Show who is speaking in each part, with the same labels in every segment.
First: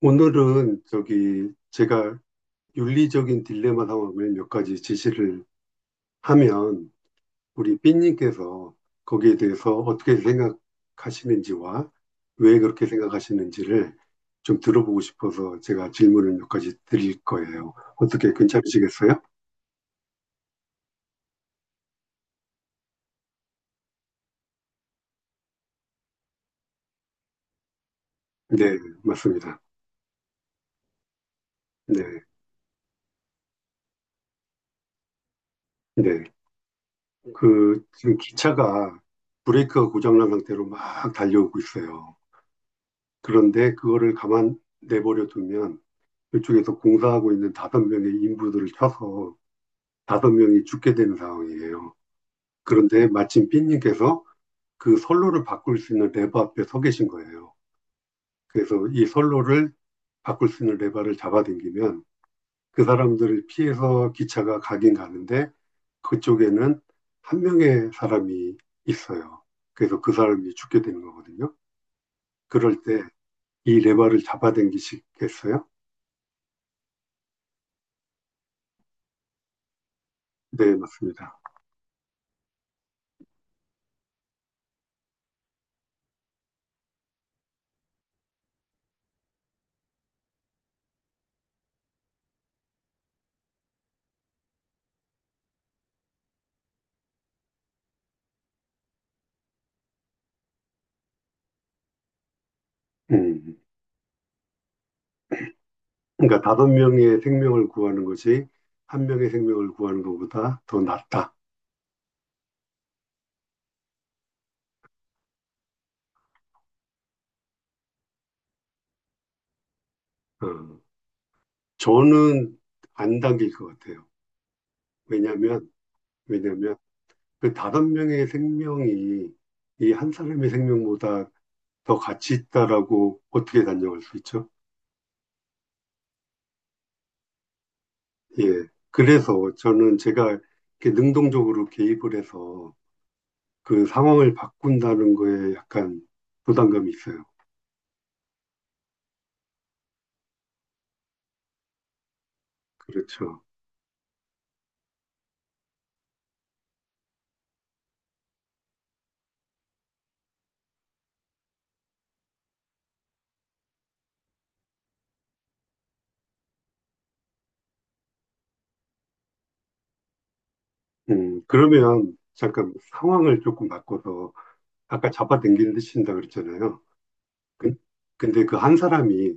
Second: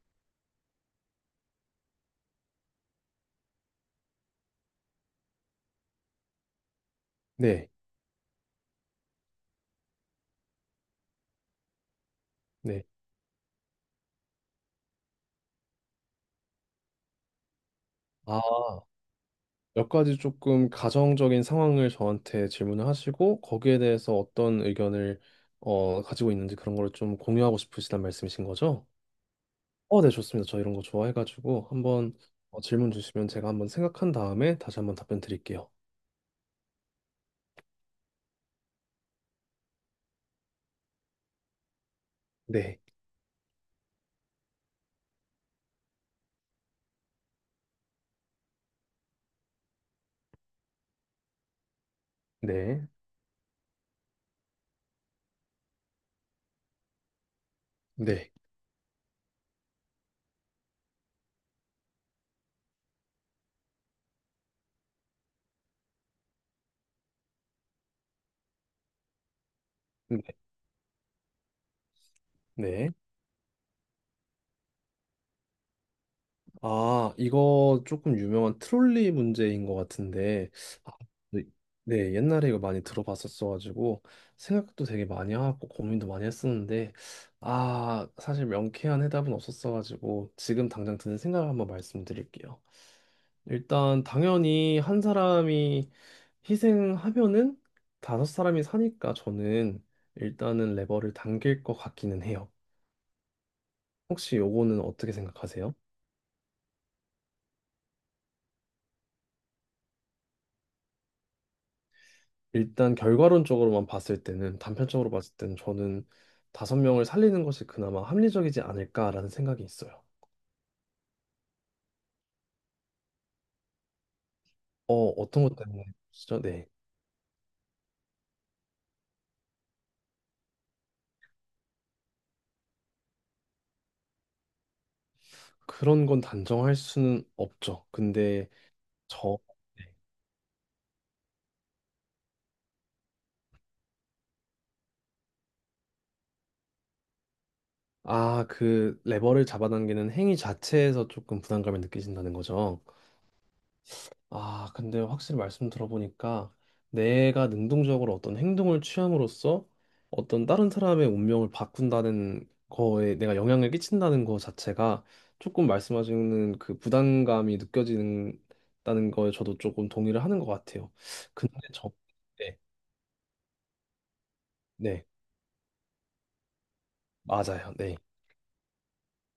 Speaker 1: 오늘은 저기 제가 윤리적인 딜레마 상황을 몇 가지 제시를 하면
Speaker 2: 네,
Speaker 1: 우리 삐님께서 거기에 대해서 어떻게 생각하시는지와 왜
Speaker 2: 네.
Speaker 1: 그렇게 생각하시는지를 좀 들어보고 싶어서 제가 질문을 몇 가지 드릴 거예요.
Speaker 2: 아,
Speaker 1: 어떻게 괜찮으시겠어요?
Speaker 2: 몇 가지 조금 가정적인 상황을 저한테 질문을 하시고 거기에 대해서 어떤 의견을 가지고 있는지 그런 걸 좀 공유하고 싶으시단 말씀이신
Speaker 1: 네,
Speaker 2: 거죠?
Speaker 1: 맞습니다.
Speaker 2: 어, 네, 좋습니다. 저 이런 거 좋아해가지고
Speaker 1: 네,
Speaker 2: 한번 질문 주시면 제가 한번 생각한 다음에 다시 한번 답변 드릴게요.
Speaker 1: 네. 그 지금 기차가 브레이크가 고장난 상태로 막 달려오고 있어요.
Speaker 2: 네,
Speaker 1: 그런데 그거를 가만 내버려 두면 그쪽에서 공사하고 있는 다섯 명의 인부들을 쳐서 다섯 명이 죽게 되는 상황이에요.
Speaker 2: 네,
Speaker 1: 그런데 마침 삐님께서 그 선로를 바꿀 수 있는 레버 앞에 서 계신 거예요.
Speaker 2: 네,
Speaker 1: 그래서 이 선로를 바꿀 수 있는 레버를 잡아당기면 그 사람들을 피해서 기차가 가긴 가는데 그쪽에는 한 명의 사람이 있어요. 그래서 그
Speaker 2: 네,
Speaker 1: 사람이 죽게 되는 거거든요. 그럴
Speaker 2: 네.
Speaker 1: 때 이 레버를 잡아당기시겠어요?
Speaker 2: 아, 이거 조금 유명한 트롤리 문제인 것 같은데,
Speaker 1: 네,
Speaker 2: 아,
Speaker 1: 맞습니다.
Speaker 2: 네, 네, 옛날에 이거 많이 들어봤었어가지고, 생각도 되게 많이 하고, 고민도 많이 했었는데, 아, 사실 명쾌한 해답은 없었어가지고, 지금 당장 드는 생각을 한번 말씀드릴게요. 일단, 당연히 한 사람이 희생하면은 다섯 사람이 사니까 저는 일단은 레버를 당길 것 같기는 해요.
Speaker 1: 음.
Speaker 2: 혹시 요거는 어떻게 생각하세요?
Speaker 1: 그러니까 다섯 명의 생명을 구하는 것이 한 명의 생명을 구하는 것보다 더 낫다.
Speaker 2: 일단 결과론적으로만 봤을 때는 단편적으로 봤을 때는 저는 다섯 명을 살리는 것이 그나마 합리적이지 않을까라는 생각이 있어요.
Speaker 1: 어. 저는 안 당길 것 같아요.
Speaker 2: 어, 어떤 것
Speaker 1: 왜냐하면
Speaker 2: 때문에 진짜 네.
Speaker 1: 왜냐하면 그 다섯 명의 생명이 이 한 사람의 생명보다 더 가치 있다라고 어떻게 단정할 수 있죠?
Speaker 2: 그런 건 단정할 수는 없죠. 근데
Speaker 1: 예. 그래서
Speaker 2: 저 네.
Speaker 1: 저는 제가 이렇게 능동적으로 개입을 해서 그 상황을 바꾼다는 거에 약간 부담감이 있어요.
Speaker 2: 아, 그 레버를 잡아당기는 행위 자체에서 조금 부담감을 느끼신다는 거죠.
Speaker 1: 그렇죠.
Speaker 2: 아, 근데 확실히 말씀 들어보니까 내가 능동적으로 어떤 행동을 취함으로써 어떤 다른 사람의 운명을 바꾼다는 거에 내가 영향을 끼친다는 거 자체가 조금 말씀하시는 그 부담감이 느껴지는다는 거에 저도 조금 동의를 하는 것 같아요. 근데 저,
Speaker 1: 그러면
Speaker 2: 네,
Speaker 1: 잠깐 상황을 조금 바꿔서
Speaker 2: 네,
Speaker 1: 아까 잡아당기는 데 친다 그랬잖아요.
Speaker 2: 맞아요.
Speaker 1: 그-
Speaker 2: 네.
Speaker 1: 근데 그 한 사람이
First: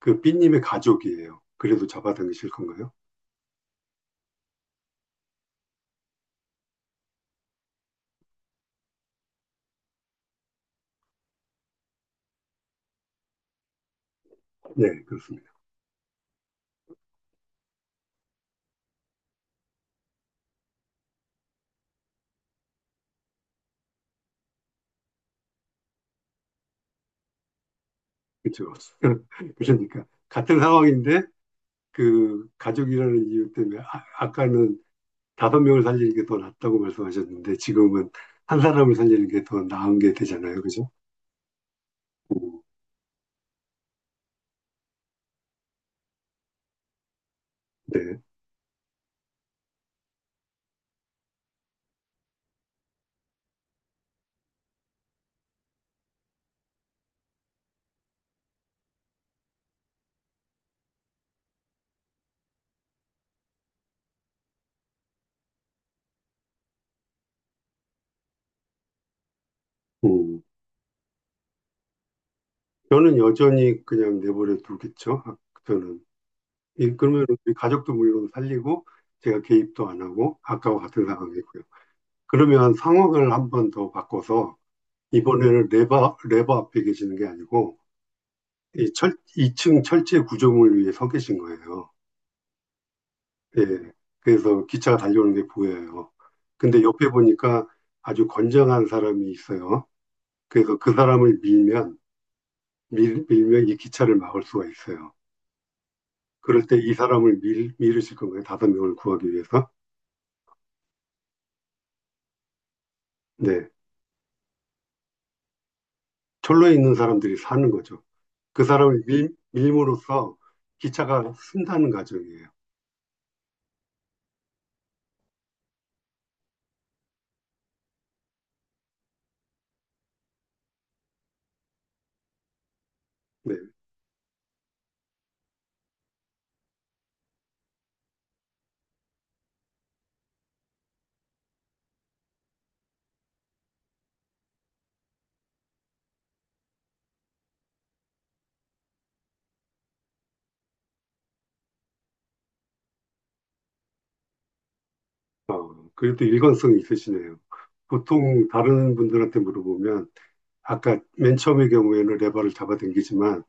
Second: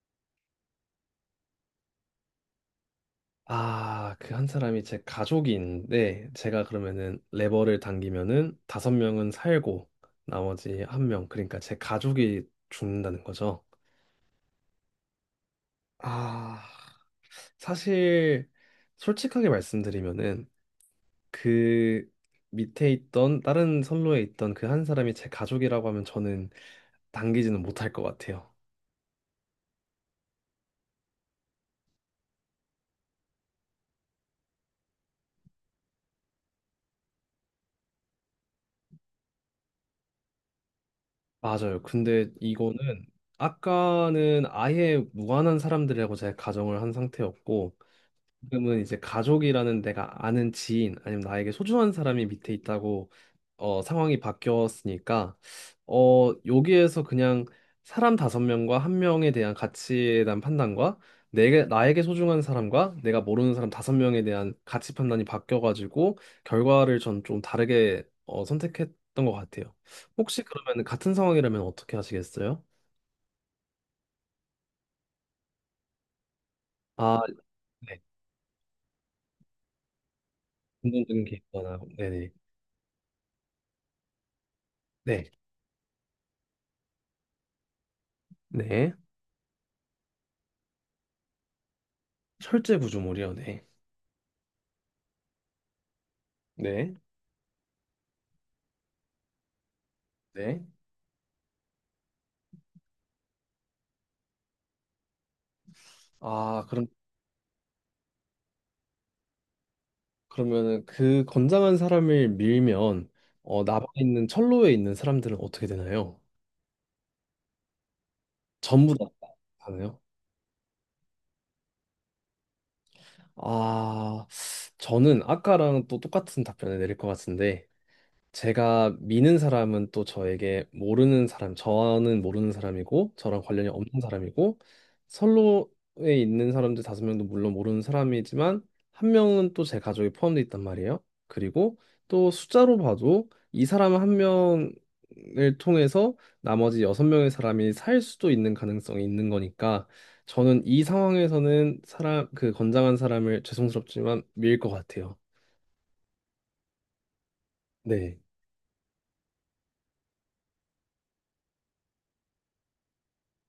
Speaker 1: 그 B님의 가족이에요. 그래도 잡아당기실 건가요?
Speaker 2: 아, 그 한 사람이 제 가족이 있는데 제가 그러면은 레버를 당기면은 다섯 명은 살고 나머지 한 명, 그러니까 제 가족이 죽는다는 거죠.
Speaker 1: 네, 그렇습니다.
Speaker 2: 아, 사실 솔직하게 말씀드리면은 그 밑에 있던 다른 선로에 있던 그 한 사람이 제 가족이라고 하면 저는 당기지는 못할 것 같아요.
Speaker 1: 그렇죠. 그러니까 같은 상황인데 그 가족이라는 이유 때문에 아, 까는 다섯 명을 살리는 게 더 낫다고 말씀하셨는데 지금은 한 사람을 살리는 게 더 나은 게 되잖아요. 그죠?
Speaker 2: 맞아요. 근데
Speaker 1: 음,
Speaker 2: 이거는 아까는 아예 무관한 사람들이라고 제가 가정을 한 상태였고
Speaker 1: 네.
Speaker 2: 지금은 이제 가족이라는 내가 아는 지인 아니면 나에게 소중한 사람이 밑에 있다고 상황이 바뀌었으니까 여기에서 그냥 사람 다섯 명과 한 명에 대한 가치에 대한 판단과 내게 나에게 소중한 사람과 내가 모르는 사람 다섯 명에 대한 가치 판단이 바뀌어가지고 결과를 전 좀 다르게 선택했던 것 같아요.
Speaker 1: 음.
Speaker 2: 혹시 그러면 같은 상황이라면 어떻게 하시겠어요?
Speaker 1: 저는 여전히 그냥 내버려 두겠죠. 아, 저는 이
Speaker 2: 아,
Speaker 1: 그러면 우리 가족도
Speaker 2: 네.
Speaker 1: 물론 살리고 제가 개입도 안 하고 아까와 같은
Speaker 2: 운동적인 게
Speaker 1: 상황이고요.
Speaker 2: 있거나 네네.
Speaker 1: 그러면 상황을 한번 더 바꿔서
Speaker 2: 네.
Speaker 1: 이번에는 레버 앞에 계시는 게 아니고
Speaker 2: 네.
Speaker 1: 2층 철제 구조물 위에 서 계신 거예요.
Speaker 2: 철제 구조물이요. 네.
Speaker 1: 예. 그래서 기차가 달려오는 게 보여요. 근데
Speaker 2: 네.
Speaker 1: 옆에 보니까 아주 건장한 사람이 있어요.
Speaker 2: 네.
Speaker 1: 그래서 그 사람을 밀면 이 기차를 막을 수가 있어요. 그럴
Speaker 2: 아,
Speaker 1: 때
Speaker 2: 그럼
Speaker 1: 이 사람을 밀으실 건가요? 다섯 명을 구하기 위해서?
Speaker 2: 그러면은 그 건장한 사람을 밀면
Speaker 1: 네.
Speaker 2: 남아 있는 철로에 있는 사람들은 어떻게 되나요?
Speaker 1: 철로에 있는 사람들이 사는 거죠. 그
Speaker 2: 전부
Speaker 1: 사람을
Speaker 2: 다
Speaker 1: 밀,
Speaker 2: 하나요?
Speaker 1: 밀므로써 기차가 쓴다는 과정이에요.
Speaker 2: 아, 저는 아까랑 또 똑같은 답변을 내릴 것 같은데 제가 미는 사람은 또 저에게 모르는 사람, 저는 모르는 사람이고, 저랑
Speaker 1: 네.
Speaker 2: 관련이 없는 사람이고, 선로에 있는 사람들 다섯 명도 물론 모르는 사람이지만, 한 명은 또 제 가족에 포함되어 있단 말이에요. 그리고 또 숫자로 봐도 이 사람 한 명을 통해서 나머지 여섯 명의 사람이 살 수도 있는 가능성이 있는 거니까, 저는 이 상황에서는 사람, 그 건장한 사람을 죄송스럽지만 밀 것 같아요.
Speaker 1: 그래도 일관성이 있으시네요.
Speaker 2: 네,
Speaker 1: 보통 다른 분들한테 물어보면 아까 맨 처음의 경우에는 레버를 잡아당기지만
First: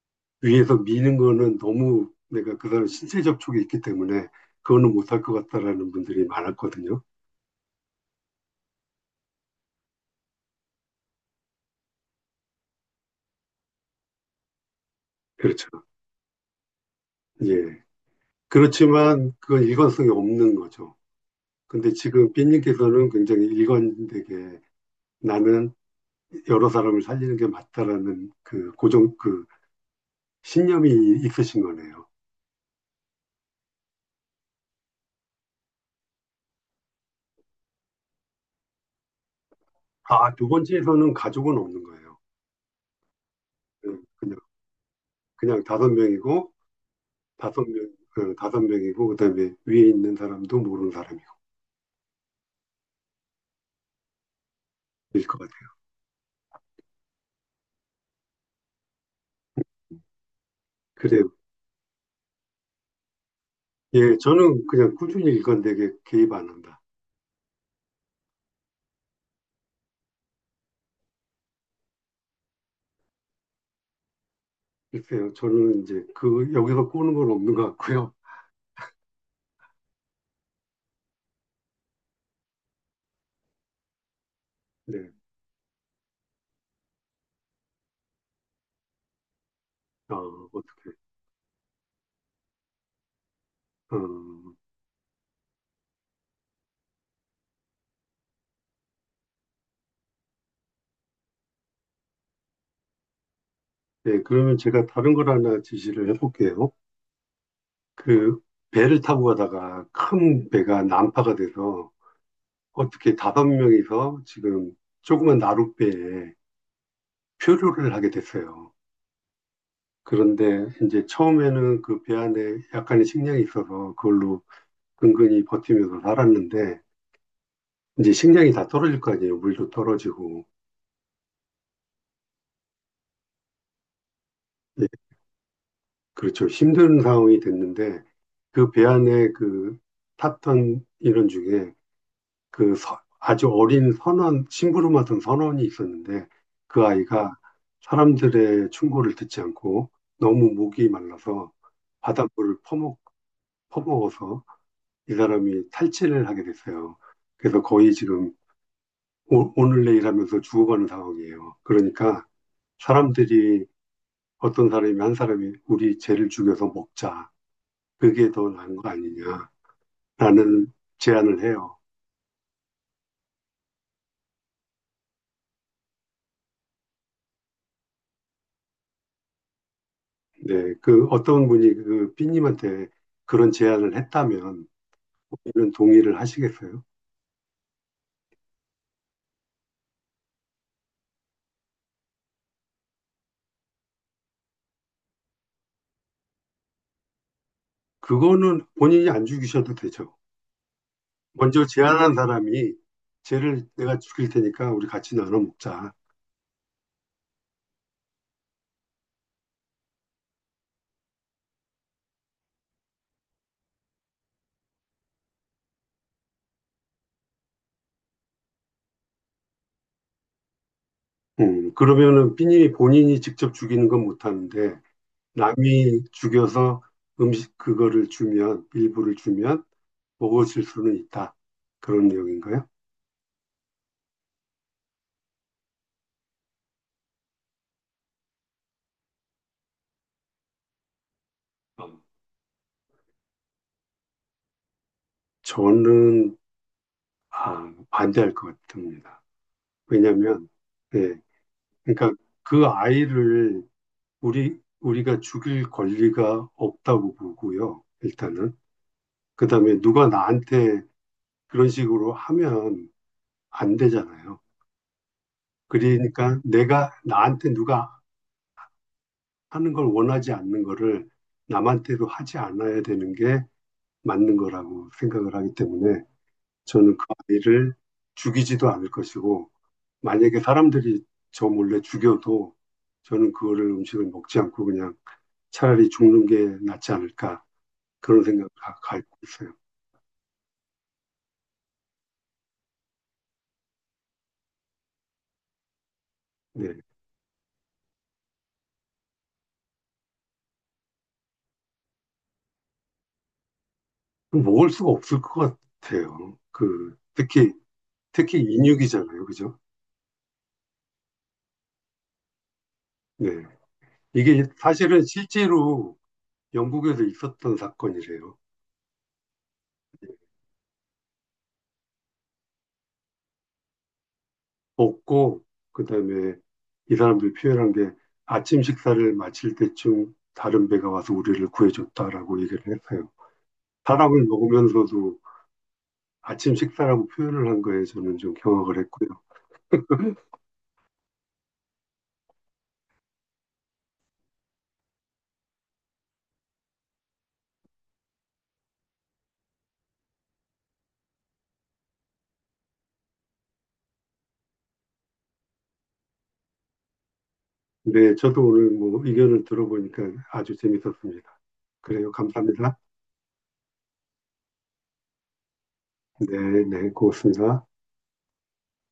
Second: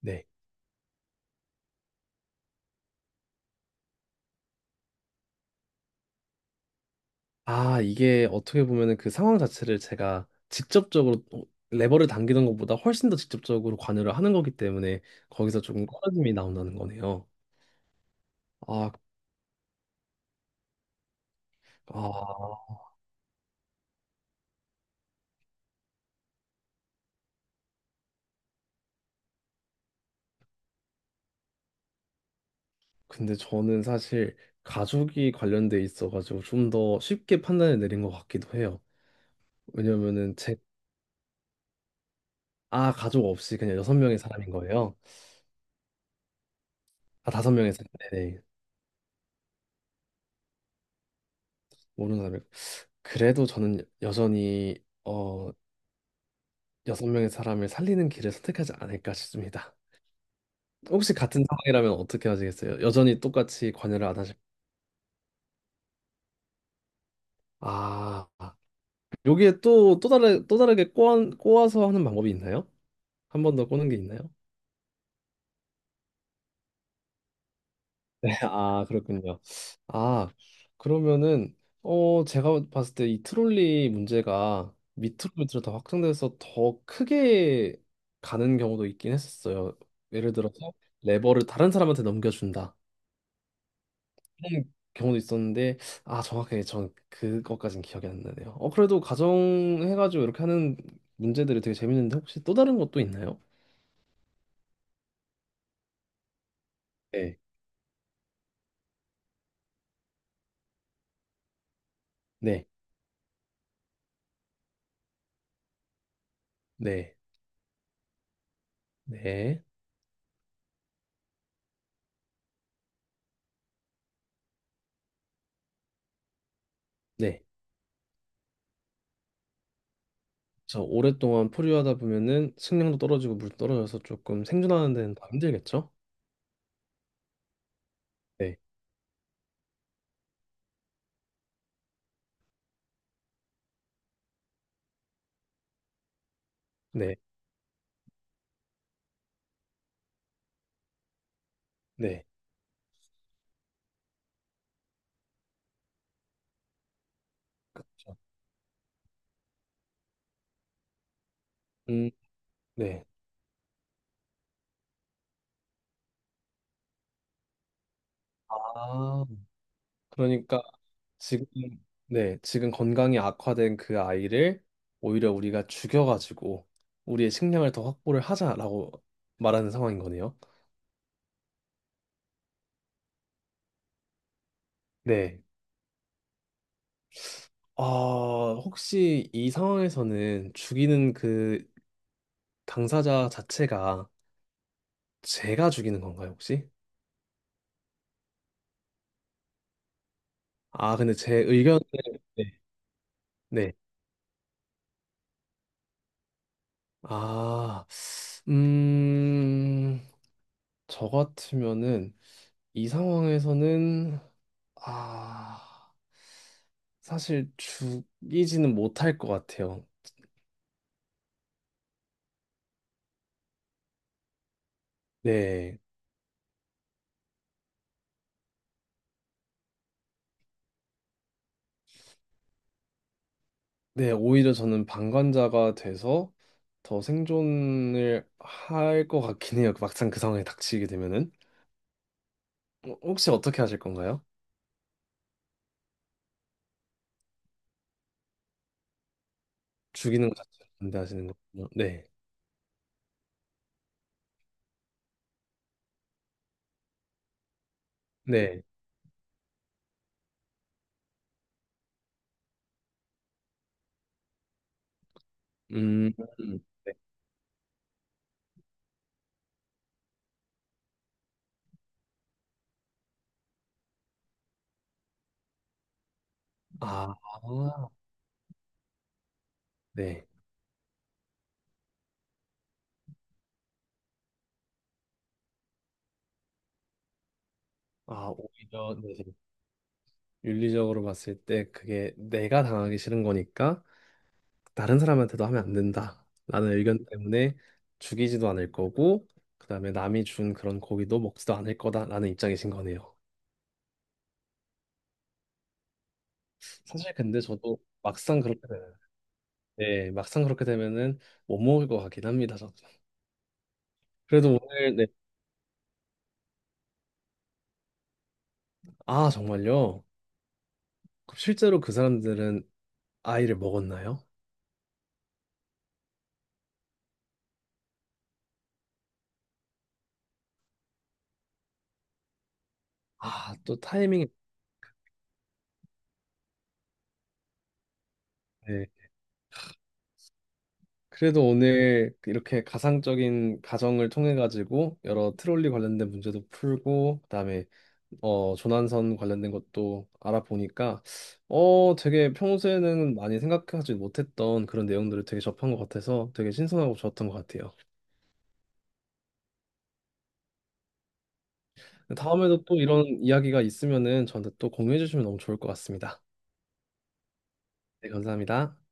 Speaker 2: 네.
Speaker 1: 위에서 미는 거는 너무 내가 그 사람 신체 접촉이 있기 때문에 그거는 못할 것 같다라는 분들이 많았거든요.
Speaker 2: 아, 이게 어떻게 보면은 그 상황 자체를 제가 직접적으로 레버를 당기는 것보다 훨씬 더 직접적으로 관여를 하는 거기 때문에 거기서
Speaker 1: 그렇죠.
Speaker 2: 조금 꺼짐이 나온다는 거네요.
Speaker 1: 예.
Speaker 2: 아,
Speaker 1: 그렇지만 그건 일관성이 없는 거죠. 근데 지금
Speaker 2: 아,
Speaker 1: 삐님께서는 굉장히 일관되게 나는 여러 사람을 살리는 게 맞다라는 그 고정 그 신념이 있으신 거네요.
Speaker 2: 근데 저는 사실 가족이 관련돼 있어가지고 좀 더 쉽게 판단을 내린 것 같기도 해요.
Speaker 1: 아,
Speaker 2: 왜냐면은
Speaker 1: 두
Speaker 2: 제,
Speaker 1: 번째에서는 가족은 없는 거예요.
Speaker 2: 아, 가족 없이 그냥 여섯
Speaker 1: 그-
Speaker 2: 명의
Speaker 1: 그냥
Speaker 2: 사람인 거예요.
Speaker 1: 그냥 다섯 명이고
Speaker 2: 아, 다섯
Speaker 1: 다섯
Speaker 2: 명의
Speaker 1: 명
Speaker 2: 사람,
Speaker 1: 어,
Speaker 2: 네네.
Speaker 1: 다섯 명이고 그다음에 위에 있는 사람도 모르는 사람이고
Speaker 2: 모르는 사람이. 그래도 저는 여전히,
Speaker 1: 일 것
Speaker 2: 어,
Speaker 1: 같아요.
Speaker 2: 여섯 명의 사람을 살리는 길을 선택하지 않을까 싶습니다. 혹시
Speaker 1: 그래요.
Speaker 2: 같은 상황이라면 어떻게 하시겠어요? 여전히 똑같이 관여를
Speaker 1: 예,
Speaker 2: 안 하실?
Speaker 1: 저는 그냥 꾸준히 일관되게 개입 안 한다.
Speaker 2: 아, 여기에 또, 또 다르게 꼬아서 하는 방법이 있나요? 한 번 더 꼬는 게 있나요?
Speaker 1: 글쎄요, 저는 이제 그 여기서 꼬는 건 없는 것 같고요.
Speaker 2: 네, 아, 그렇군요. 아, 그러면은, 어, 제가 봤을 때 이 트롤리 문제가
Speaker 1: 네,
Speaker 2: 밑으로 밑으로 더 확장돼서 더 크게 가는 경우도 있긴 했었어요.
Speaker 1: 어,
Speaker 2: 예를 들어서
Speaker 1: 어떻게?
Speaker 2: 레버를 다른 사람한테 넘겨준다.
Speaker 1: 어,
Speaker 2: 그런 경우도 있었는데 아 정확하게 전 그것까진 기억이 안 나네요. 어 그래도 가정 해가지고 이렇게 하는 문제들이 되게 재밌는데 혹시 또 다른 것도 있나요?
Speaker 1: 네, 그러면 제가 다른 걸 하나 지시를 해볼게요.
Speaker 2: 네,
Speaker 1: 그 배를 타고 가다가 큰 배가 난파가 돼서
Speaker 2: 네,
Speaker 1: 어떻게 다섯 명이서 지금 조그만 나룻배에
Speaker 2: 네,
Speaker 1: 표류를 하게 됐어요.
Speaker 2: 네,
Speaker 1: 그런데 이제 처음에는 그 배 안에 약간의 식량이 있어서 그걸로 근근히 버티면서 살았는데
Speaker 2: 네.
Speaker 1: 이제 식량이 다 떨어질 거 아니에요. 물도 떨어지고.
Speaker 2: 저 오랫동안 포류하다 보면은 식량도 떨어지고 물도 떨어져서 조금
Speaker 1: 예,
Speaker 2: 생존하는 데는 더 힘들겠죠?
Speaker 1: 그렇죠. 힘든 상황이 됐는데
Speaker 2: 네,
Speaker 1: 그 배 안에 그 탔던 인원 중에 아주 어린 선원, 심부름 맡은 선원이 있었는데 그
Speaker 2: 네,
Speaker 1: 아이가 사람들의 충고를 듣지 않고 너무 목이 말라서
Speaker 2: 네.
Speaker 1: 바닷물을 퍼먹, 퍼먹어서 이 사람이 탈진을 하게 됐어요. 그래서 거의
Speaker 2: 그렇죠.
Speaker 1: 지금 오늘 내일 하면서 죽어가는 상황이에요.
Speaker 2: 음,
Speaker 1: 그러니까
Speaker 2: 네.
Speaker 1: 사람들이 어떤 사람이 한 사람이 우리 죄를 죽여서 먹자. 그게 더 나은 거
Speaker 2: 아,
Speaker 1: 아니냐라는
Speaker 2: 그러니까
Speaker 1: 제안을
Speaker 2: 지금
Speaker 1: 해요.
Speaker 2: 네, 지금 건강이 악화된 그 아이를 오히려 우리가 죽여가지고 우리의 식량을 더 확보를 하자라고 말하는 상황인 거네요.
Speaker 1: 네, 그 어떤 분이 그 삐님한테 그런 제안을 했다면
Speaker 2: 네.
Speaker 1: 이런 동의를 하시겠어요?
Speaker 2: 아, 혹시 이 상황에서는 죽이는 그 당사자 자체가 제가 죽이는 건가요, 혹시?
Speaker 1: 그거는 본인이 안 죽이셔도 되죠.
Speaker 2: 아, 근데 제
Speaker 1: 먼저
Speaker 2: 의견
Speaker 1: 제안한
Speaker 2: 네.
Speaker 1: 사람이 쟤를
Speaker 2: 네.
Speaker 1: 내가 죽일 테니까 우리 같이 나눠 먹자.
Speaker 2: 아, 음, 저 같으면은 이 상황에서는 아, 사실 죽이지는 못할 것 같아요.
Speaker 1: 그러면은 삐님이 본인이 직접 죽이는 건 못하는데
Speaker 2: 네.
Speaker 1: 남이 죽여서 음식 그거를 주면 일부를 주면 먹어질 수는 있다. 그런 내용인가요?
Speaker 2: 네, 오히려 저는 방관자가 돼서 더 생존을 할 것 같긴 해요. 막상 그 상황에 닥치게 되면은. 어, 혹시 어떻게 하실 건가요?
Speaker 1: 저는 아, 반대할 것 같습니다.
Speaker 2: 죽이는 것
Speaker 1: 왜냐하면
Speaker 2: 자체를
Speaker 1: 예,
Speaker 2: 반대하시는 거군요. 네.
Speaker 1: 그러니까 그 아이를 우리가 죽일 권리가 없다고 보고요. 일단은
Speaker 2: 네.
Speaker 1: 그다음에 누가 나한테 그런 식으로 하면 안 되잖아요.
Speaker 2: 음.
Speaker 1: 그러니까
Speaker 2: 음,
Speaker 1: 내가
Speaker 2: 네.
Speaker 1: 나한테 누가 하는 걸 원하지 않는 거를 남한테도 하지 않아야 되는 게 맞는 거라고 생각을 하기 때문에 저는 그
Speaker 2: 아,
Speaker 1: 아이를 죽이지도 않을 것이고
Speaker 2: 네.
Speaker 1: 만약에 사람들이 저 몰래 죽여도 저는 그거를 음식을 먹지 않고 그냥 차라리 죽는 게 낫지 않을까 그런
Speaker 2: 아,
Speaker 1: 생각을
Speaker 2: 오히려
Speaker 1: 갖고
Speaker 2: 네.
Speaker 1: 있어요.
Speaker 2: 윤리적으로 봤을 때 그게 내가 당하기 싫은 거니까 다른 사람한테도 하면 안
Speaker 1: 네.
Speaker 2: 된다라는 의견 때문에 죽이지도 않을 거고 그다음에 남이 준 그런 고기도 먹지도 않을 거다라는 입장이신 거네요.
Speaker 1: 먹을 수가 없을 것 같아요. 그
Speaker 2: 사실 근데
Speaker 1: 특히
Speaker 2: 저도
Speaker 1: 특히
Speaker 2: 막상 그렇게 되면
Speaker 1: 인육이잖아요, 그죠?
Speaker 2: 네, 막상 그렇게 되면은 못 먹을 것 같긴 합니다. 저도.
Speaker 1: 네. 이게
Speaker 2: 그래도 오늘
Speaker 1: 사실은
Speaker 2: 네.
Speaker 1: 실제로 영국에서 있었던 사건이래요.
Speaker 2: 아, 정말요? 그럼 실제로 그 사람들은 아이를 먹었나요?
Speaker 1: 먹고 그다음에 이 사람들이 표현한 게 아침 식사를 마칠 때쯤 다른 배가 와서 우리를 구해줬다라고 얘기를 했어요.
Speaker 2: 아, 또
Speaker 1: 사람을
Speaker 2: 타이밍이
Speaker 1: 먹으면서도 아침 식사라고 표현을 한 거에 저는 좀 경악을
Speaker 2: 네.
Speaker 1: 했고요.
Speaker 2: 그래도 오늘 이렇게 가상적인 가정을 통해 가지고 여러 트롤리 관련된 문제도 풀고 그다음에 조난선 관련된 것도 알아보니까, 어, 되게 평소에는 많이 생각하지 못했던 그런 내용들을 되게 접한 것 같아서 되게 신선하고 좋았던 것 같아요.
Speaker 1: 네, 저도 오늘 뭐 의견을 들어보니까 아주 재밌었습니다. 그래요.
Speaker 2: 다음에도 또
Speaker 1: 감사합니다.
Speaker 2: 이런 이야기가 있으면은 저한테 또 공유해 주시면 너무 좋을 것 같습니다.
Speaker 1: 네, 네, 고맙습니다.
Speaker 2: 네, 감사합니다.